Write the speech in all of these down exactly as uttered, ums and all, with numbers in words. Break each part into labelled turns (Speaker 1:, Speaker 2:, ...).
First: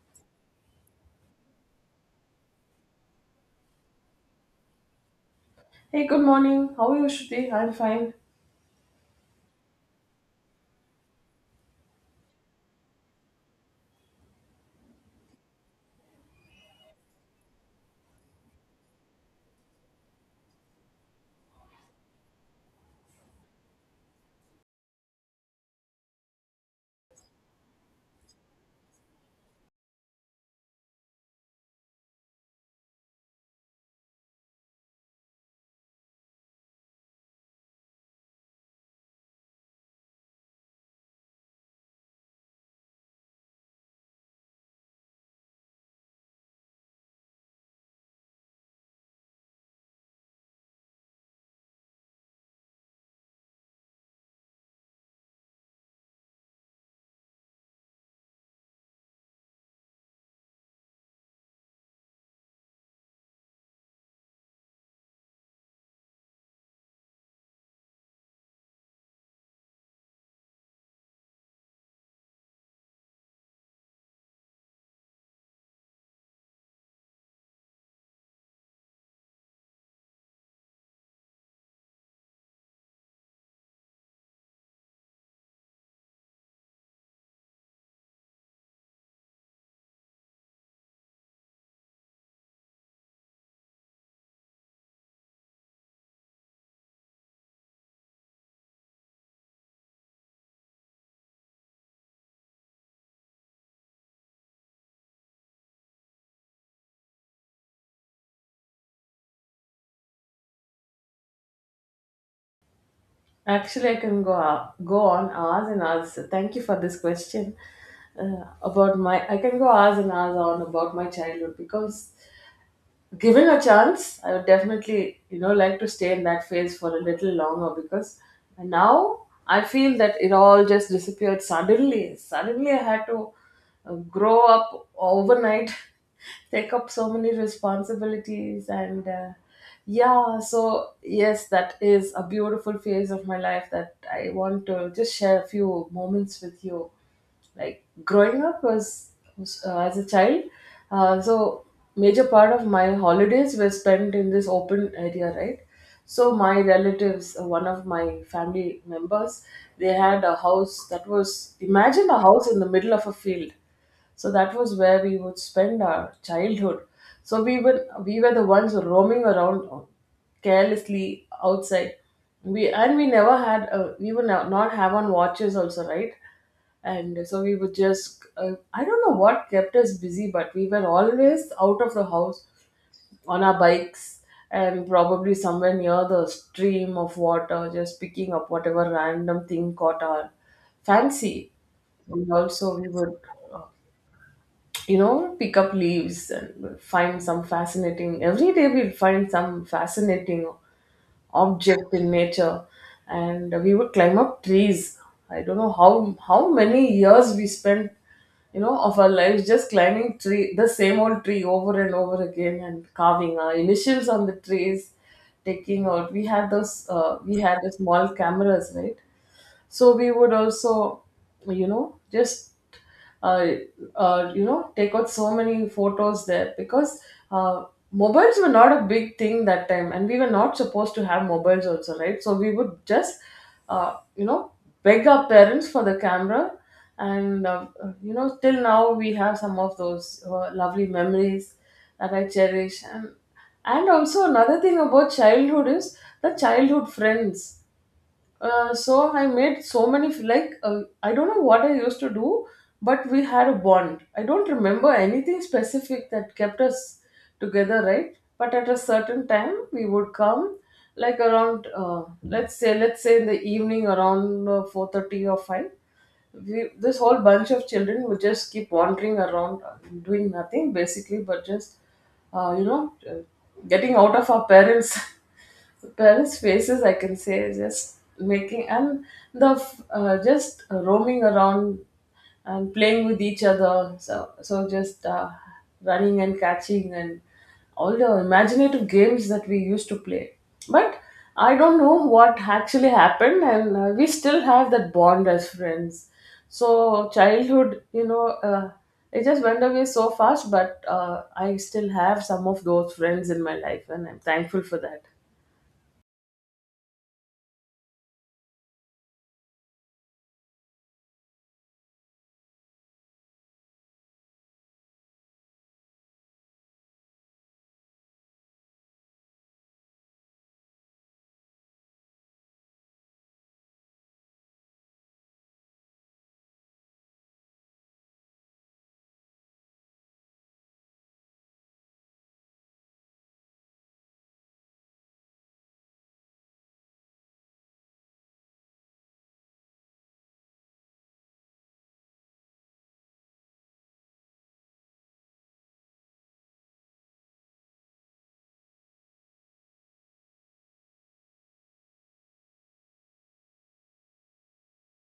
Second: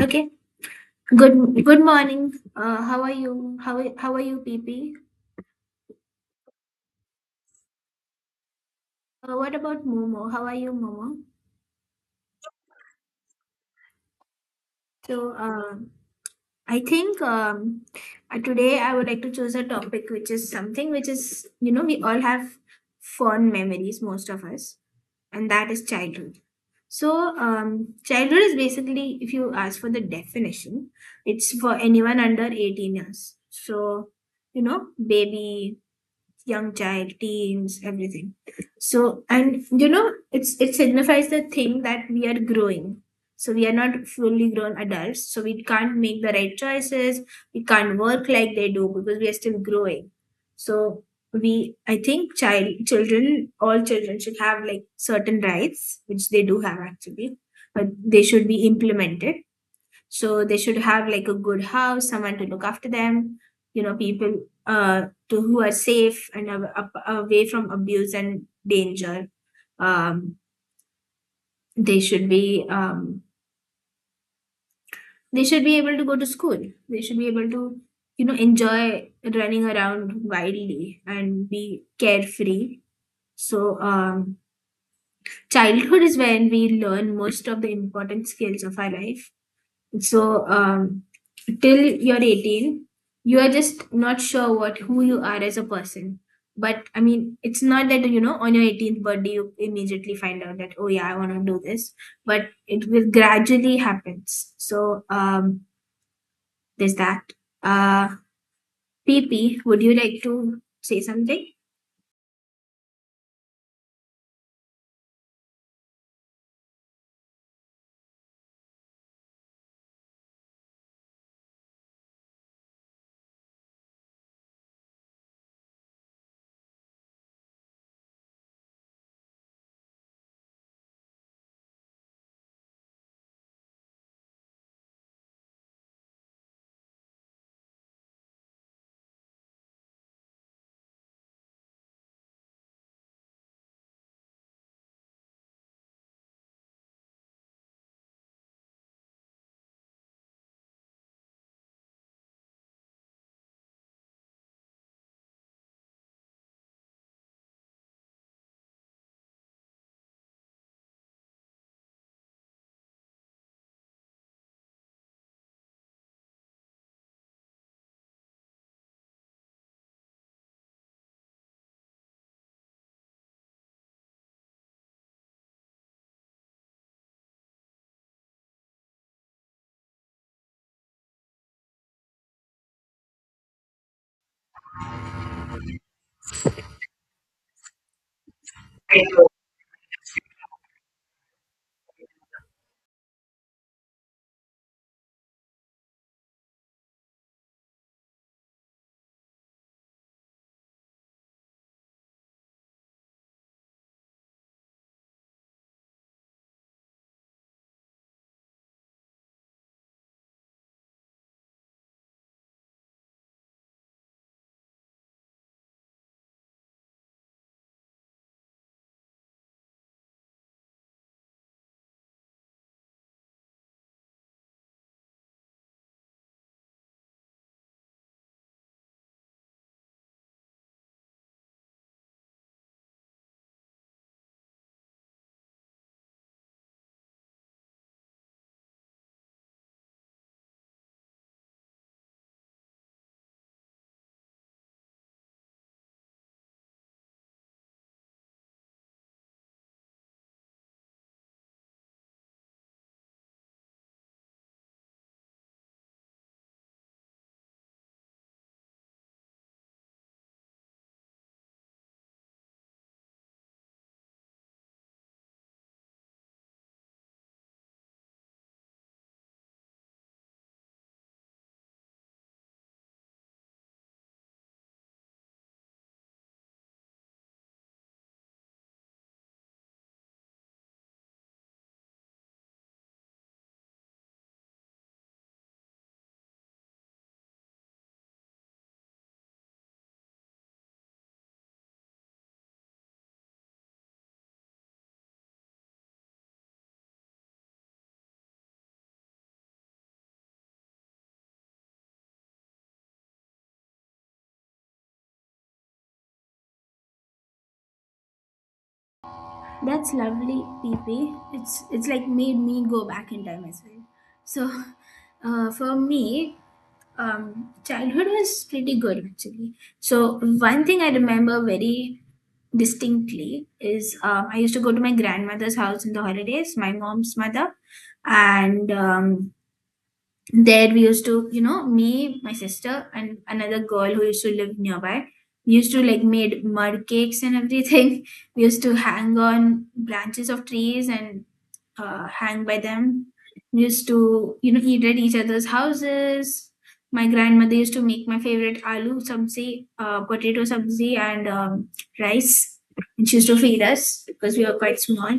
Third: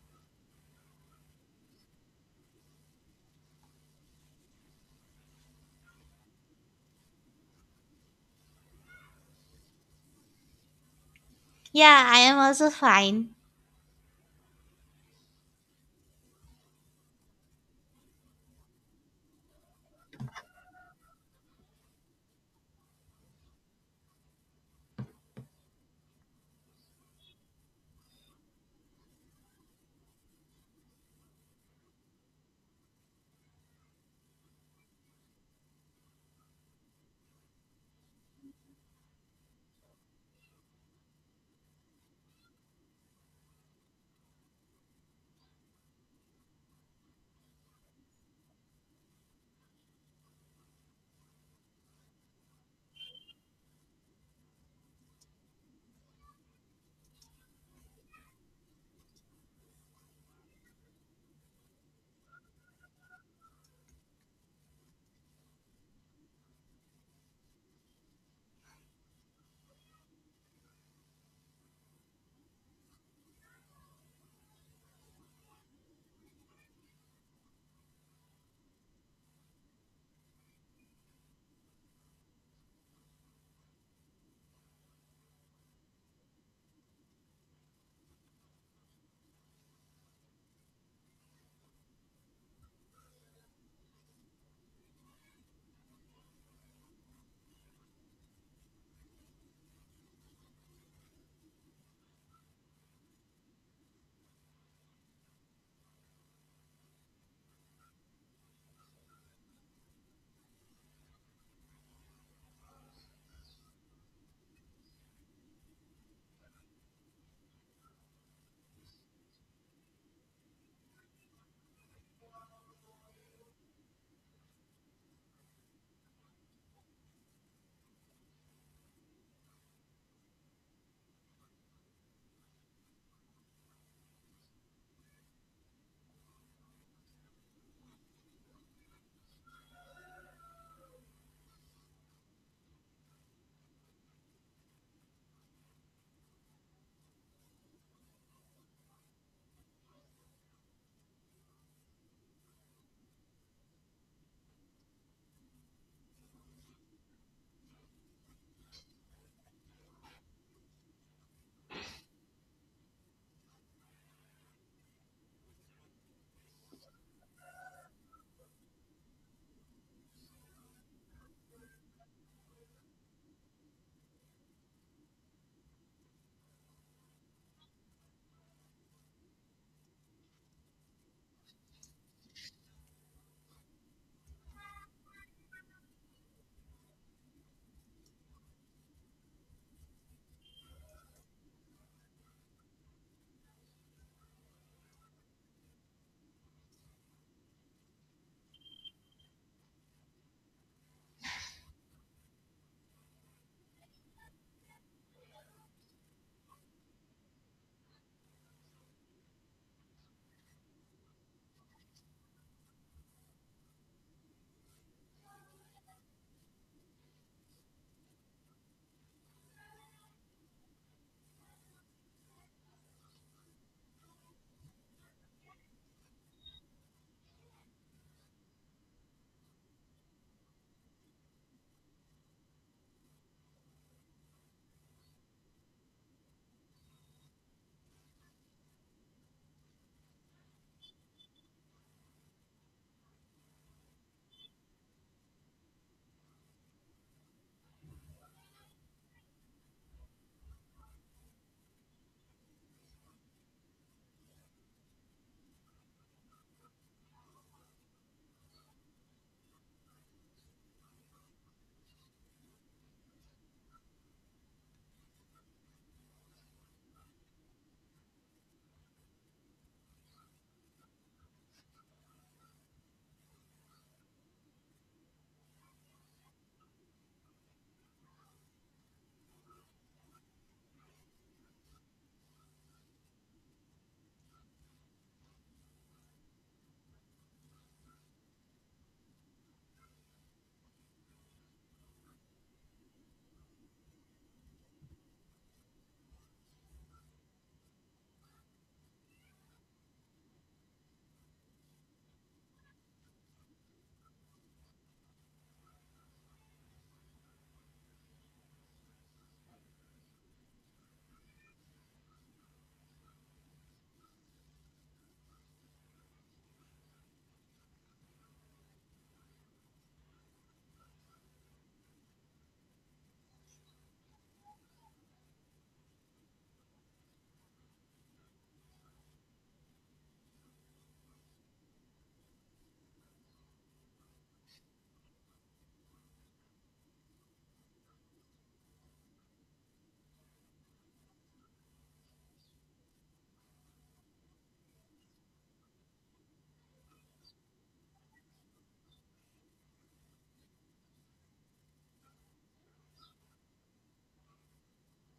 Speaker 1: Okay. Good good morning. Uh, how are you? How are- how are you, P P?
Speaker 2: Hey, good morning. How are you, Shruti? I'm fine.
Speaker 1: Uh, what about Momo? How are you, Momo?
Speaker 3: Yeah, I am also fine.
Speaker 1: So, um, I think um, uh, today I would like to choose a topic which is something which is you know we all have fond memories, most of us, and that is childhood. So, um, Childhood is basically, if you ask for the definition, it's for anyone under eighteen years. So, you know, baby, young child, teens, everything. So, and you know, it's it signifies the thing that we are growing. So we are not fully grown adults. So we can't make the right choices. We can't work like they do because we are still growing. So we, I think, child, children, all children should have like certain rights, which they do have actually, but they should be implemented so they should have like a good house, someone to look after them, you know, people uh, to who are safe and av- up- away from abuse and danger. Um, they should be um, they should be able to go to school. They should be able to you know enjoy running around wildly and be carefree. So um, Childhood is when we learn most of the important skills of our life. So um, Till you're eighteen, you are just not sure what who you are as a person. But I mean, it's not that you know on your eighteenth birthday you immediately find out that oh yeah I want to do this, but it will gradually happens. So um, there's that. Uh, P P, would you like to say something?
Speaker 2: Actually, I can go go on hours and hours, so thank you for this question uh, about my. I can go hours and hours on about my childhood because given a chance, I would definitely, you know, like to stay in that phase for a little longer because now I feel that it all just disappeared suddenly. Suddenly, I had to uh, grow up overnight, take up so many responsibilities, and uh, yeah, so yes, that is a beautiful phase of my life that I want to just share a few moments with you. Like growing up was, was, uh, as a child, uh, so major part of my holidays were spent in this open area, right? So my relatives, uh, one of my family members, they had a house that was, imagine a house in the middle of a field. So that was where we would spend our childhood. So we were we were the ones roaming around carelessly outside. We and we never had a, we would no- not have on watches also, right? And so we would just, uh, I don't know what kept us busy, but we were always out of the house on our bikes and probably somewhere near the stream of water, just picking up whatever random thing caught our fancy. And also we would uh, you know, pick up leaves and find some fascinating, every day we'd find some fascinating object in nature, and we would climb up trees. I don't know how how many years we spent, you know, of our lives just climbing tree, the same old tree, over and over again, and carving our initials on the trees. Taking out, we had those, uh, we had the small cameras, right? So we would also, you know, just uh, uh, you know, take out so many photos there because uh, mobiles were not a big thing that time, and we were not supposed to have mobiles also, right? So we would just uh, you know, beg our parents for the camera. And uh, you know, till now we have some of those uh, lovely memories that I cherish. and and also another thing about childhood is the childhood friends. Uh, so I made so many f- like, uh, I don't know what I used to do, but we had a bond. I don't remember anything specific that kept us together, right? But at a certain time, we would come like around, uh, let's say let's say in the evening around uh, four thirty or five. We, this whole bunch of children, would just keep wandering around, uh, doing nothing, basically, but just uh, you know uh, getting out of our parents', parents' faces I can say, just making, and the f- uh, just roaming around and playing with each other. So, so just uh, running and catching and all the imaginative games that we used to play. But I don't know what actually happened, and uh, we still have that bond as friends. So childhood, you know, uh, it just went away so fast. But uh, I still have some of those friends in my life, and I'm thankful for that.
Speaker 1: That's lovely, P P. It's it's like made me go back in time as well. So, uh, for me, Um, childhood was pretty good actually. So one thing I remember very distinctly is um, I used to go to my grandmother's house in the holidays, my mom's mother, and um, there we used to you know me my sister and another girl who used to live nearby we used to like made mud cakes and everything we used to hang on branches of trees and uh, hang by them we used to you know eat at each other's houses my grandmother used to make my favorite aloo sabzi uh, potato sabzi and um, rice and she used to feed us because we were quite small.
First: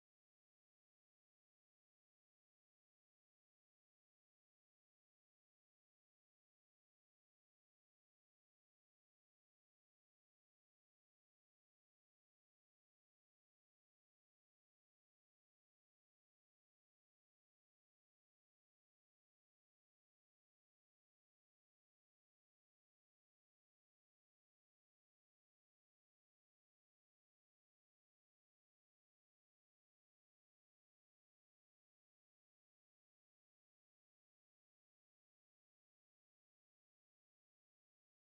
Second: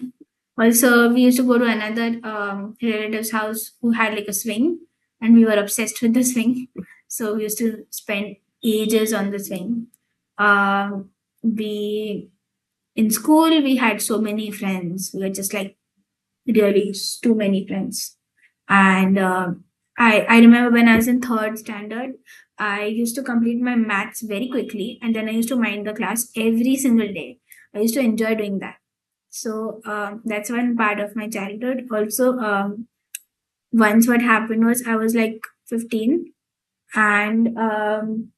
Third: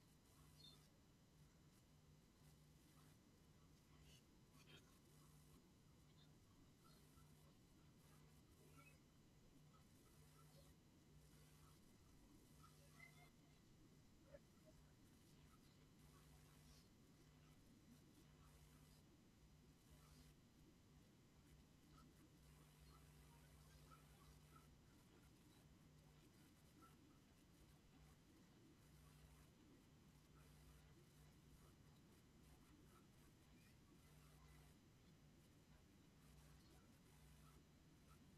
Speaker 1: Also we used to go to another um, relative's house who had like a swing and we were obsessed with the swing. So we used to spend ages on the swing. Uh, we in school we had so many friends. We were just like really too many friends. And uh, I I remember when I was in third standard, I used to complete my maths very quickly, and then I used to mind the class every single day. I used to enjoy doing that. So um, that's one part of my childhood. Also, um, once what happened was I was like fifteen and um,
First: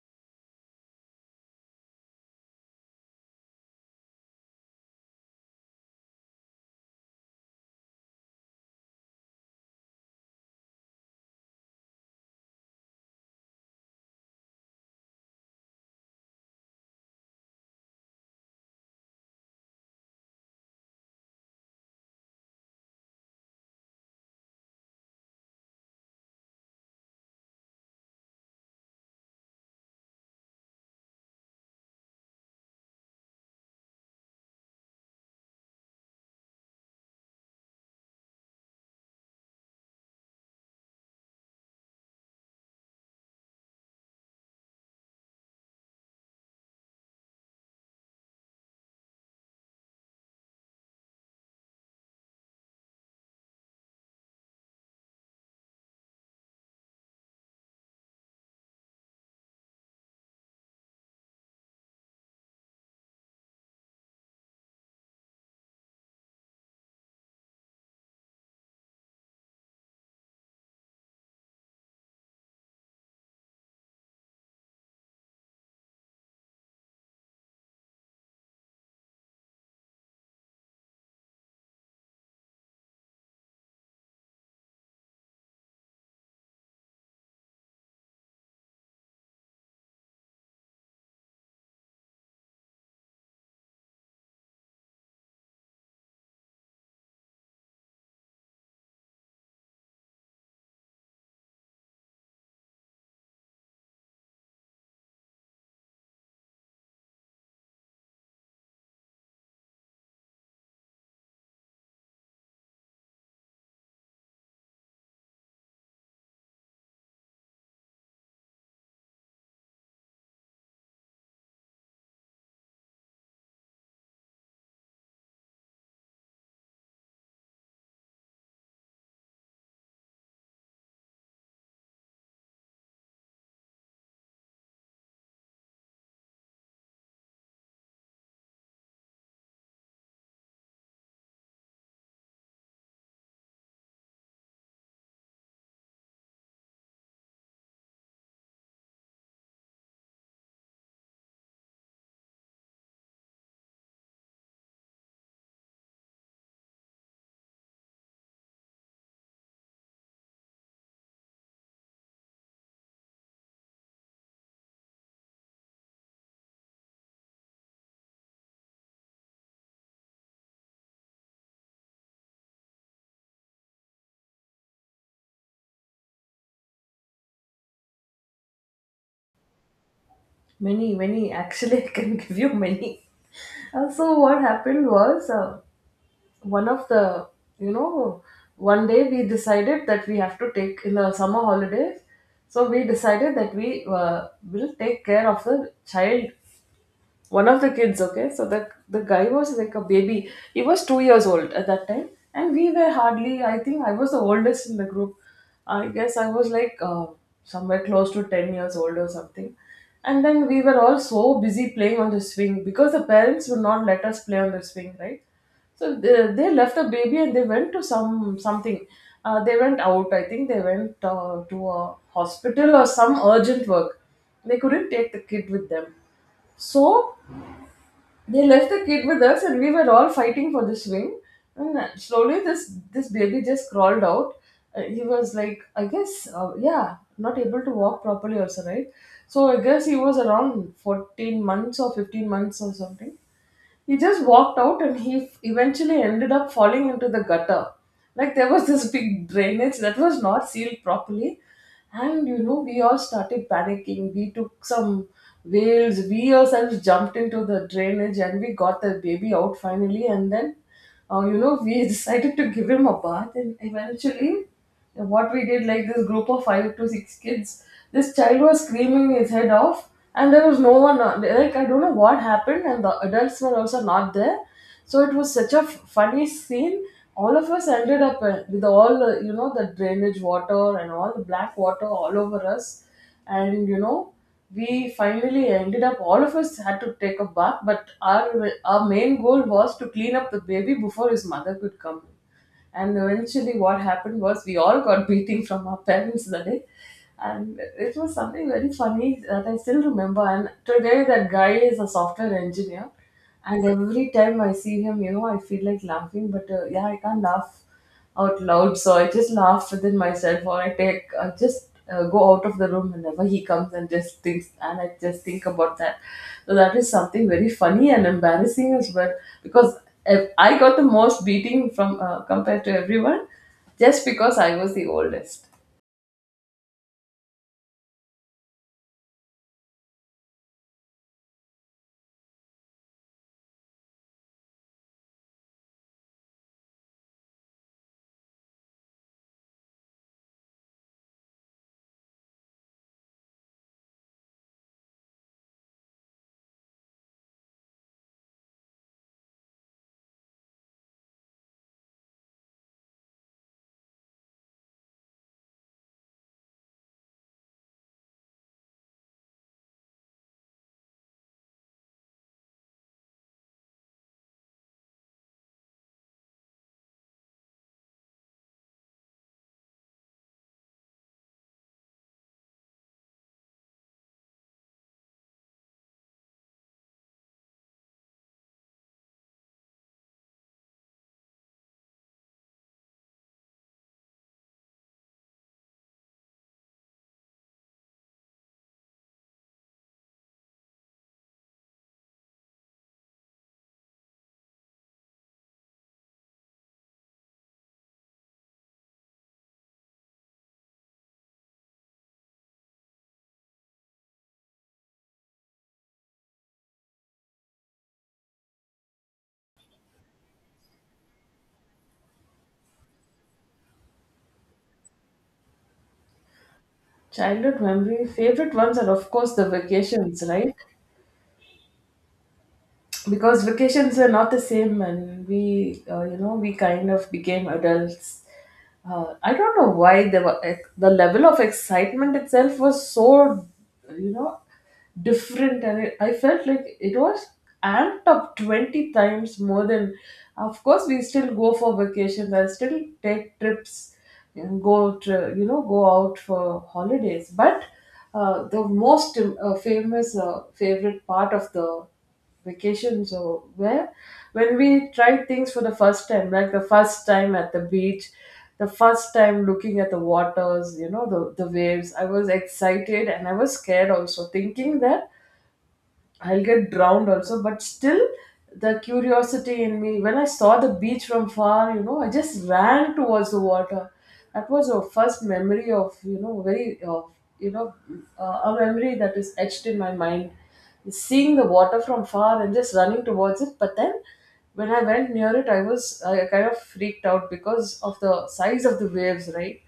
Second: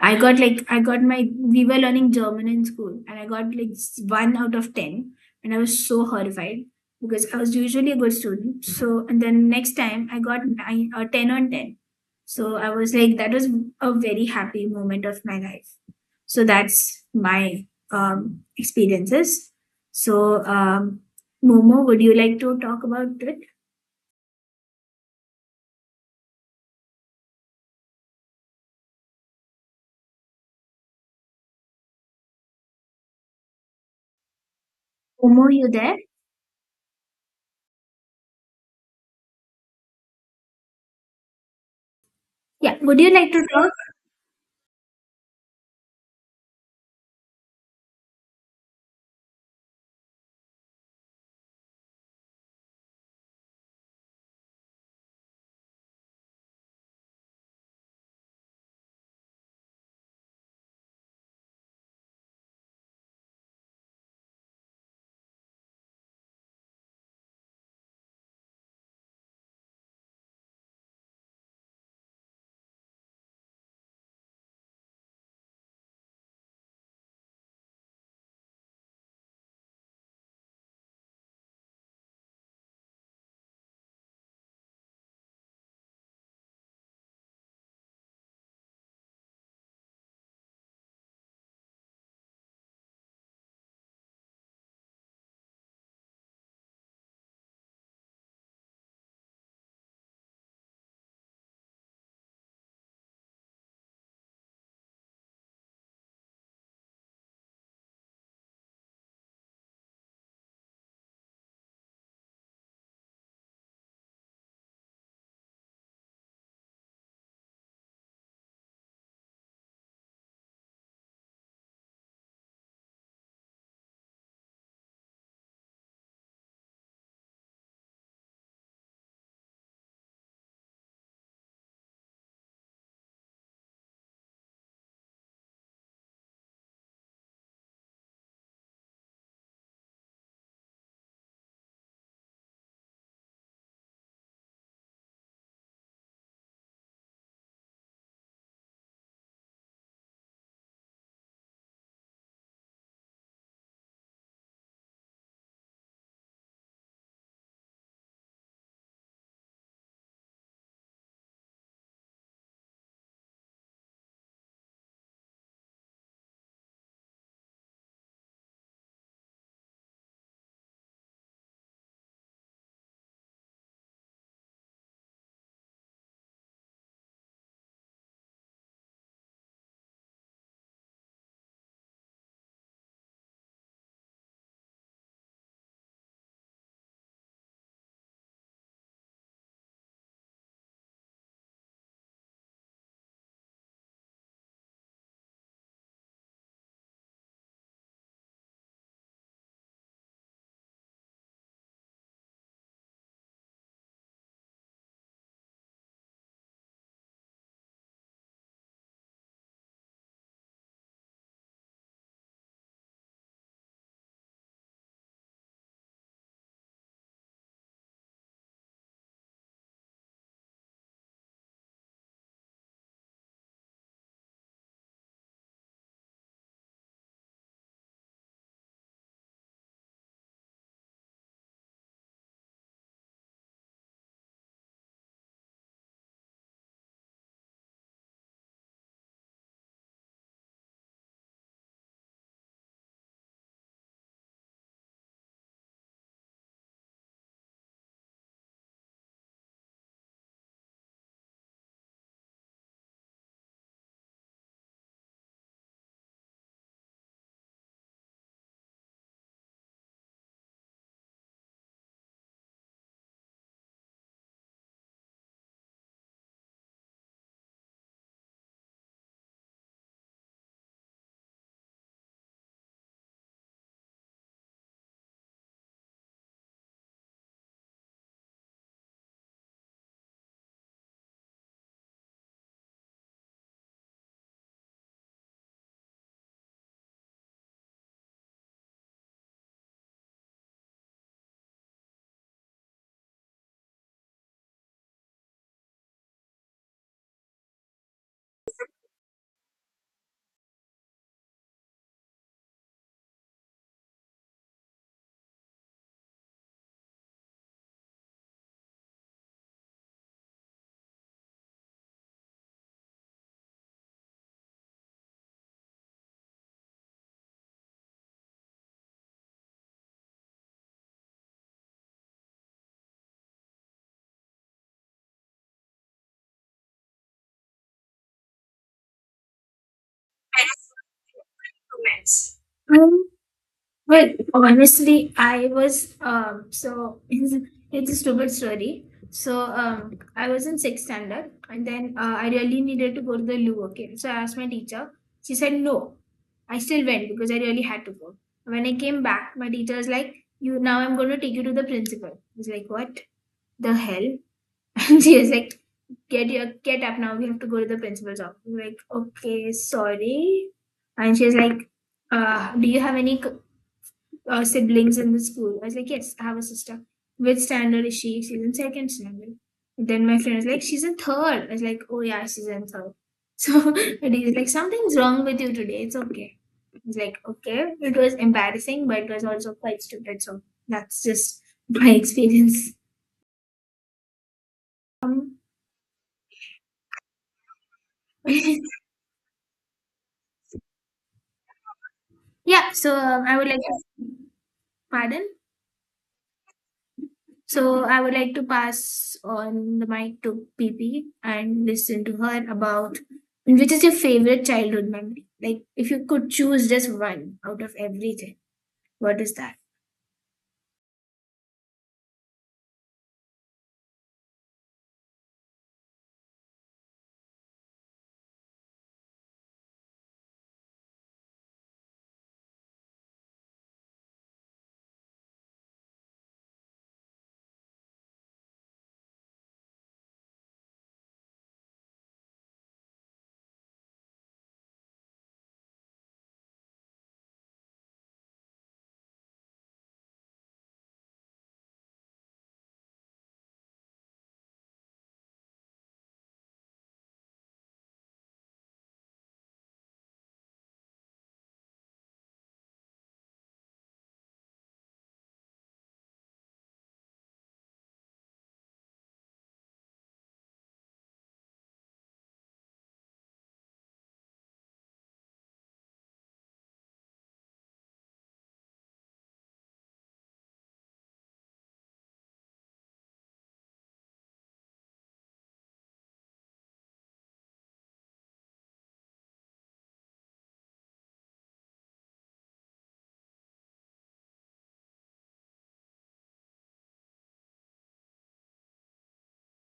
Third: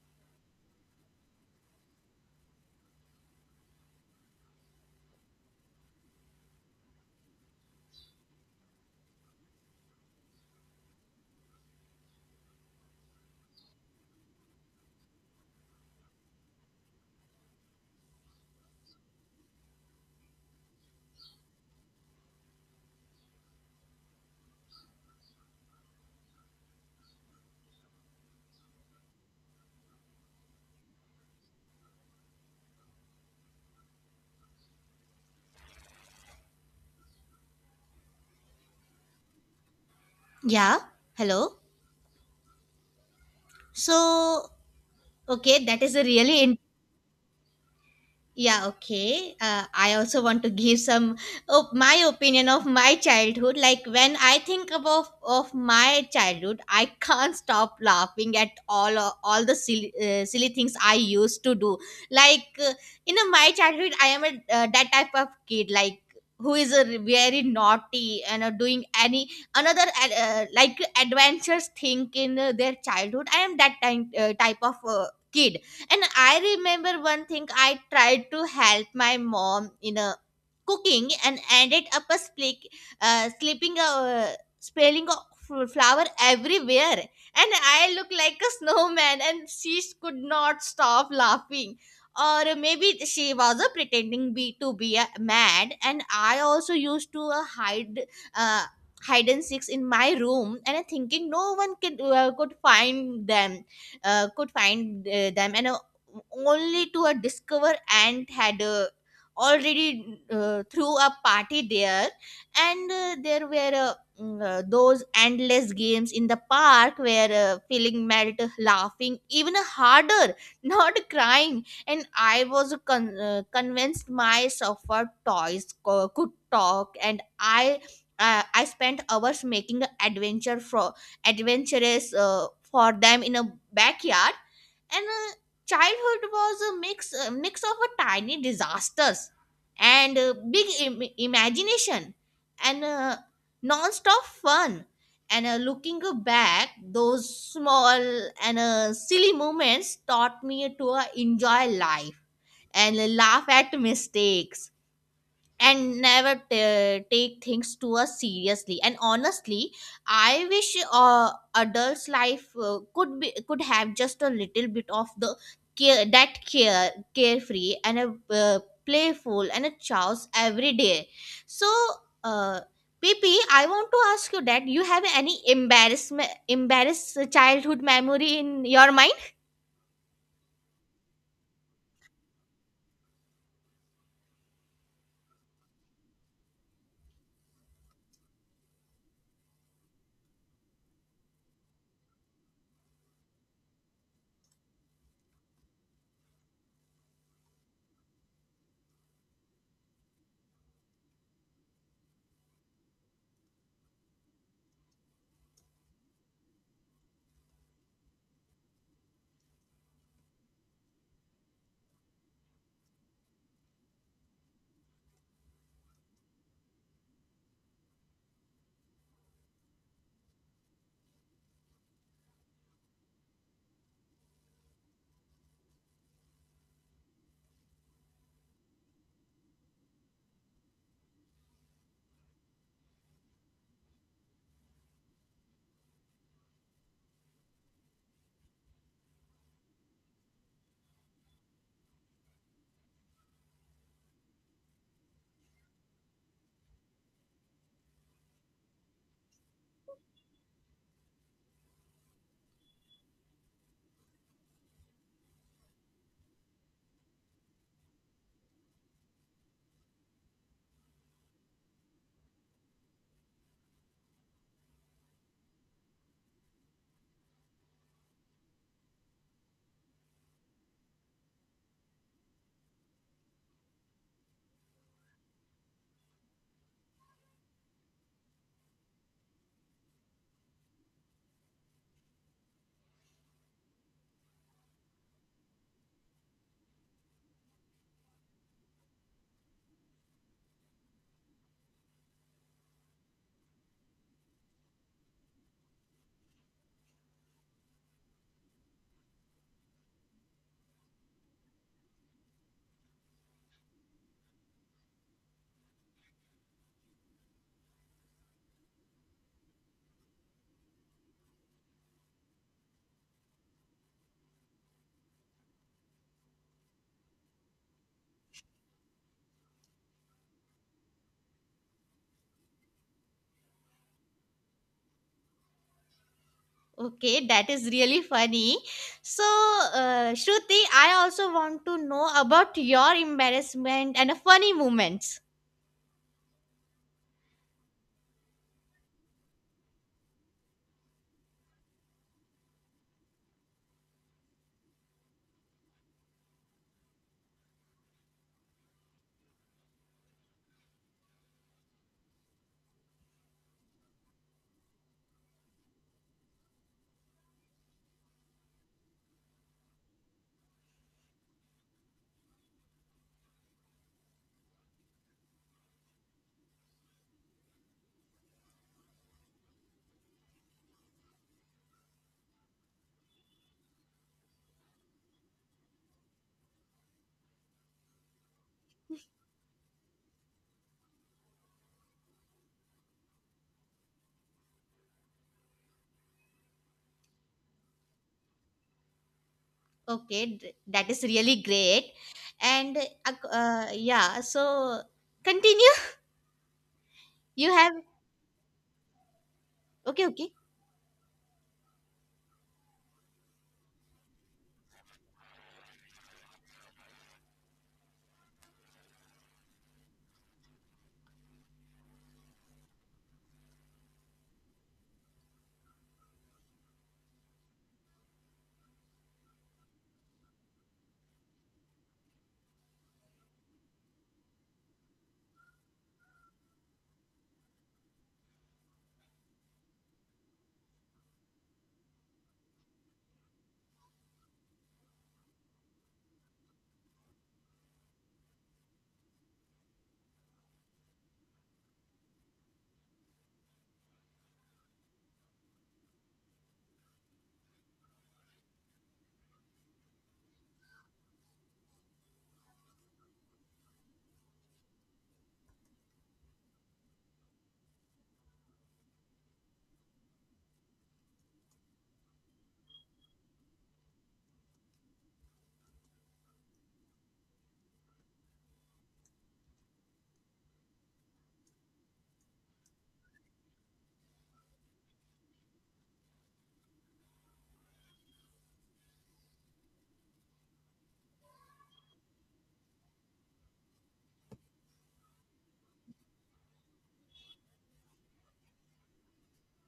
Speaker 1: I got like I got my we were learning German in school, and I got like s- one out of ten, and I was so horrified because I was usually a good student. So and then next time I got nine or ten on ten, so I was like that was a very happy moment of my life. So that's my um, experiences. So um, Momo, would you like to talk about it? Momo, you there?
Speaker 3: Yeah, hello.
Speaker 1: Yeah, would you like to talk?
Speaker 3: So, okay, that is a really— Yeah, okay. Uh, I also want to give some of my opinion of my childhood. Like when I think about of my childhood, I can't stop laughing at all uh, all the silly, uh, silly things I used to do. Like uh, in uh, my childhood, I am a uh, that type of kid like who is a very naughty and uh, doing any another ad- uh, like adventurous thing in uh, their childhood. I am that type uh, type of uh, kid. And I remember one thing, I tried to help my mom in a cooking and ended up a slick, uh, slipping a spilling of fl- flour everywhere, and I look like a snowman, and she could not stop laughing, or maybe she was uh, pretending be to be uh, mad. And I also used to uh, hide, uh, hide and seeks in my room, and uh, thinking no one could, uh, could find them, uh, could find uh, them, and uh, only to a discover ant had uh, already uh, threw a party there. And uh, there were uh, mm, uh, those endless games in the park where uh, feeling melt laughing even harder not crying. And I was con- uh, convinced my sofa toys co- could talk, and i uh, I spent hours making an adventure for adventurous uh, for them in a backyard. And uh, childhood was a mix a mix of a tiny disasters, and uh, big Im- imagination, and uh, non-stop fun. And uh, looking back, those small and uh, silly moments taught me to uh, enjoy life, and laugh at mistakes, and never t- take things too us seriously. And honestly, I wish uh, adults life uh, could be could have just a little bit of the care that care— carefree and a uh, playful and a chaos every day. So, uh, PP, I want to ask you that, you have any embarrassment embarrassed childhood memory in your mind?
Speaker 2: Many, many. Actually, I can give you many. Uh, so what happened was. Uh, one of the, you know, one day we decided that we have to take in the summer holidays. So we decided that we uh, will take care of the child, one of the kids. Okay, so the the guy was like a baby, he was two years old at that time. And we were hardly, I think I was the oldest in the group. I guess I was like uh, somewhere close to ten years old or something. And then we were all so busy playing on the swing because the parents would not let us play on the swing, right? So they, they left the baby and they went to some something. Uh, they went out. I think they went uh, to a hospital or some urgent work. They couldn't take the kid with them. So they left the kid with us and we were all fighting for the swing. And slowly this this baby just crawled out. Uh, he was like, I guess, uh, yeah, not able to walk properly also, right? So I guess he was around fourteen months or fifteen months or something. He just walked out and he eventually ended up falling into the gutter. Like there was this big drainage that was not sealed properly. And you know, we all started panicking. We took some whales, we ourselves jumped into the drainage and we got the baby out finally. And then, uh, you know, we decided to give him a bath and eventually, and what we did, like this group of five to six kids, this child was screaming his head off, and there was no one. uh, Like I don't know what happened, and the adults were also not there. So it was such a f- funny scene. All of us ended up uh, with all, uh, you know, the drainage water and all the black water all over us, and you know, we finally ended up. All of us had to take a bath, but our our main goal was to clean up the baby before his mother could come. And eventually, what happened was we all got beating from our parents that day. And it was something very funny that I still remember. And today, that guy is a software engineer. And every time I see him, you know, I feel like laughing, but uh, yeah, I can't laugh out loud. So I just laughed within myself, or I take, I just uh, go out of the room whenever he comes and just thinks, and I just think about that. So that is something very funny and embarrassing as well, because if I got the most beating from uh, compared to everyone, just because I was the oldest.
Speaker 3: Okay, that is really funny. So, uh,
Speaker 1: Yes,
Speaker 3: Shruti, I also want to know
Speaker 1: comments.
Speaker 3: about your
Speaker 1: Um,
Speaker 3: embarrassment
Speaker 1: Well,
Speaker 3: and funny
Speaker 1: honestly,
Speaker 3: moments.
Speaker 1: I was um so it's a stupid story. So um I was in sixth standard, and then uh, I really needed to go to the loo. Okay, so I asked my teacher. She said no. I still went because I really had to go. When I came back, my teacher was like, "You now I'm going to take you to the principal." I was like, "What the hell?" And she was like, "Get your get up now. We have to go to the principal's office." I was like, "Okay, sorry." And she was like, uh, "Do you have any uh, siblings in the school?" I was like, yes, I have a sister. Which standard is she? She's in second standard. Then my friend was like, she's in third. I was like, oh yeah, she's in third. So and he's like, something's wrong with you today. It's okay. He's like, okay. It was embarrassing, but it was also quite stupid. So that's just my experience. Um, yeah.
Speaker 3: Okay, th- that is really great. And
Speaker 1: So
Speaker 3: uh,
Speaker 1: um, I would like
Speaker 3: uh,
Speaker 1: to
Speaker 3: yeah, so
Speaker 1: pardon.
Speaker 3: continue. You have—
Speaker 1: So I would like to pass on the
Speaker 3: okay,
Speaker 1: mic
Speaker 3: okay.
Speaker 1: to P P and listen to her about which is your favorite childhood memory? Like if you could choose just one out of everything, what is that?
Speaker 2: Childhood memory, favorite ones are of course the vacations, right? Because vacations were not the same and we, uh, you know, we kind of became adults. uh, I don't know why there were ex- the level of excitement itself was so, you know, different. And it, I felt like it was amped up twenty times more than, of course we still go for vacations, I still take trips and go to, you know, go out for holidays. But uh, the most uh, famous uh, favorite part of the vacations or where, when we tried things for the first time, like the first time at the beach, the first time looking at the waters, you know, the, the waves. I was excited and I was scared also, thinking that I'll get drowned also, but still the curiosity in me. When I saw the beach from far, you know, I just ran towards the water. That was a first memory of, you know, very, uh, you know, uh, a memory that is etched in my mind. Seeing the water from far and just running towards it. But then when I went near it, I was, I kind of freaked out because of the size of the waves, right?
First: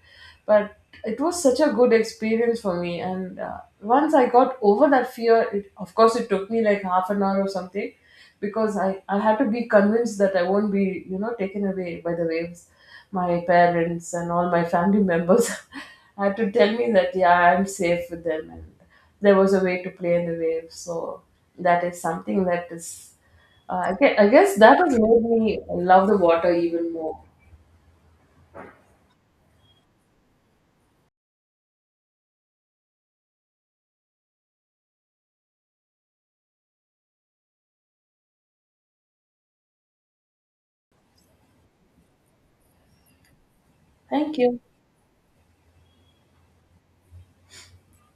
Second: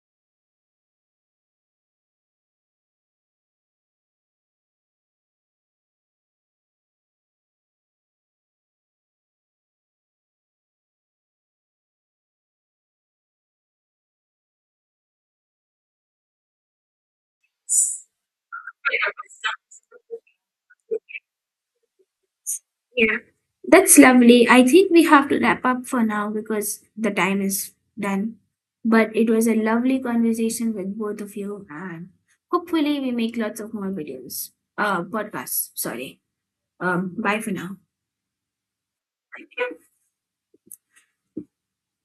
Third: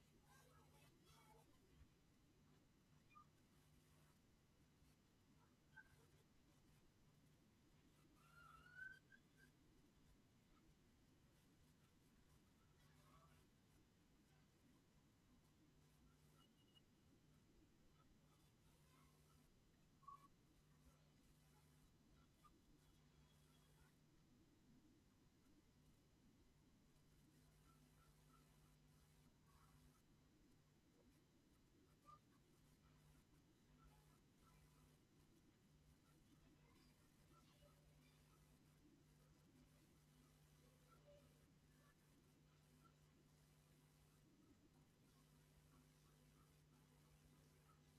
Speaker 2: But it was such a good experience for me. And uh, once I got over that fear, it, of course it took me like half an hour or something, because I, I had to be convinced that I won't be, you know, taken away by the waves. My parents and all my family members had to tell me that yeah, I'm safe with them, and there was a way to play in the waves. So that is something that is,
Speaker 1: Yeah,
Speaker 2: uh, I
Speaker 1: that's
Speaker 2: gue- I
Speaker 1: lovely.
Speaker 2: guess
Speaker 1: I
Speaker 2: that
Speaker 1: think
Speaker 2: has
Speaker 1: we
Speaker 2: made
Speaker 1: have to
Speaker 2: me
Speaker 1: wrap up for
Speaker 2: love the
Speaker 1: now
Speaker 2: water
Speaker 1: because
Speaker 2: even
Speaker 1: the
Speaker 2: more.
Speaker 1: time is done. But it was a lovely conversation with both of you, and hopefully, we make lots of more videos, uh, podcasts. Sorry. Um, bye for now.
Speaker 2: Thank you.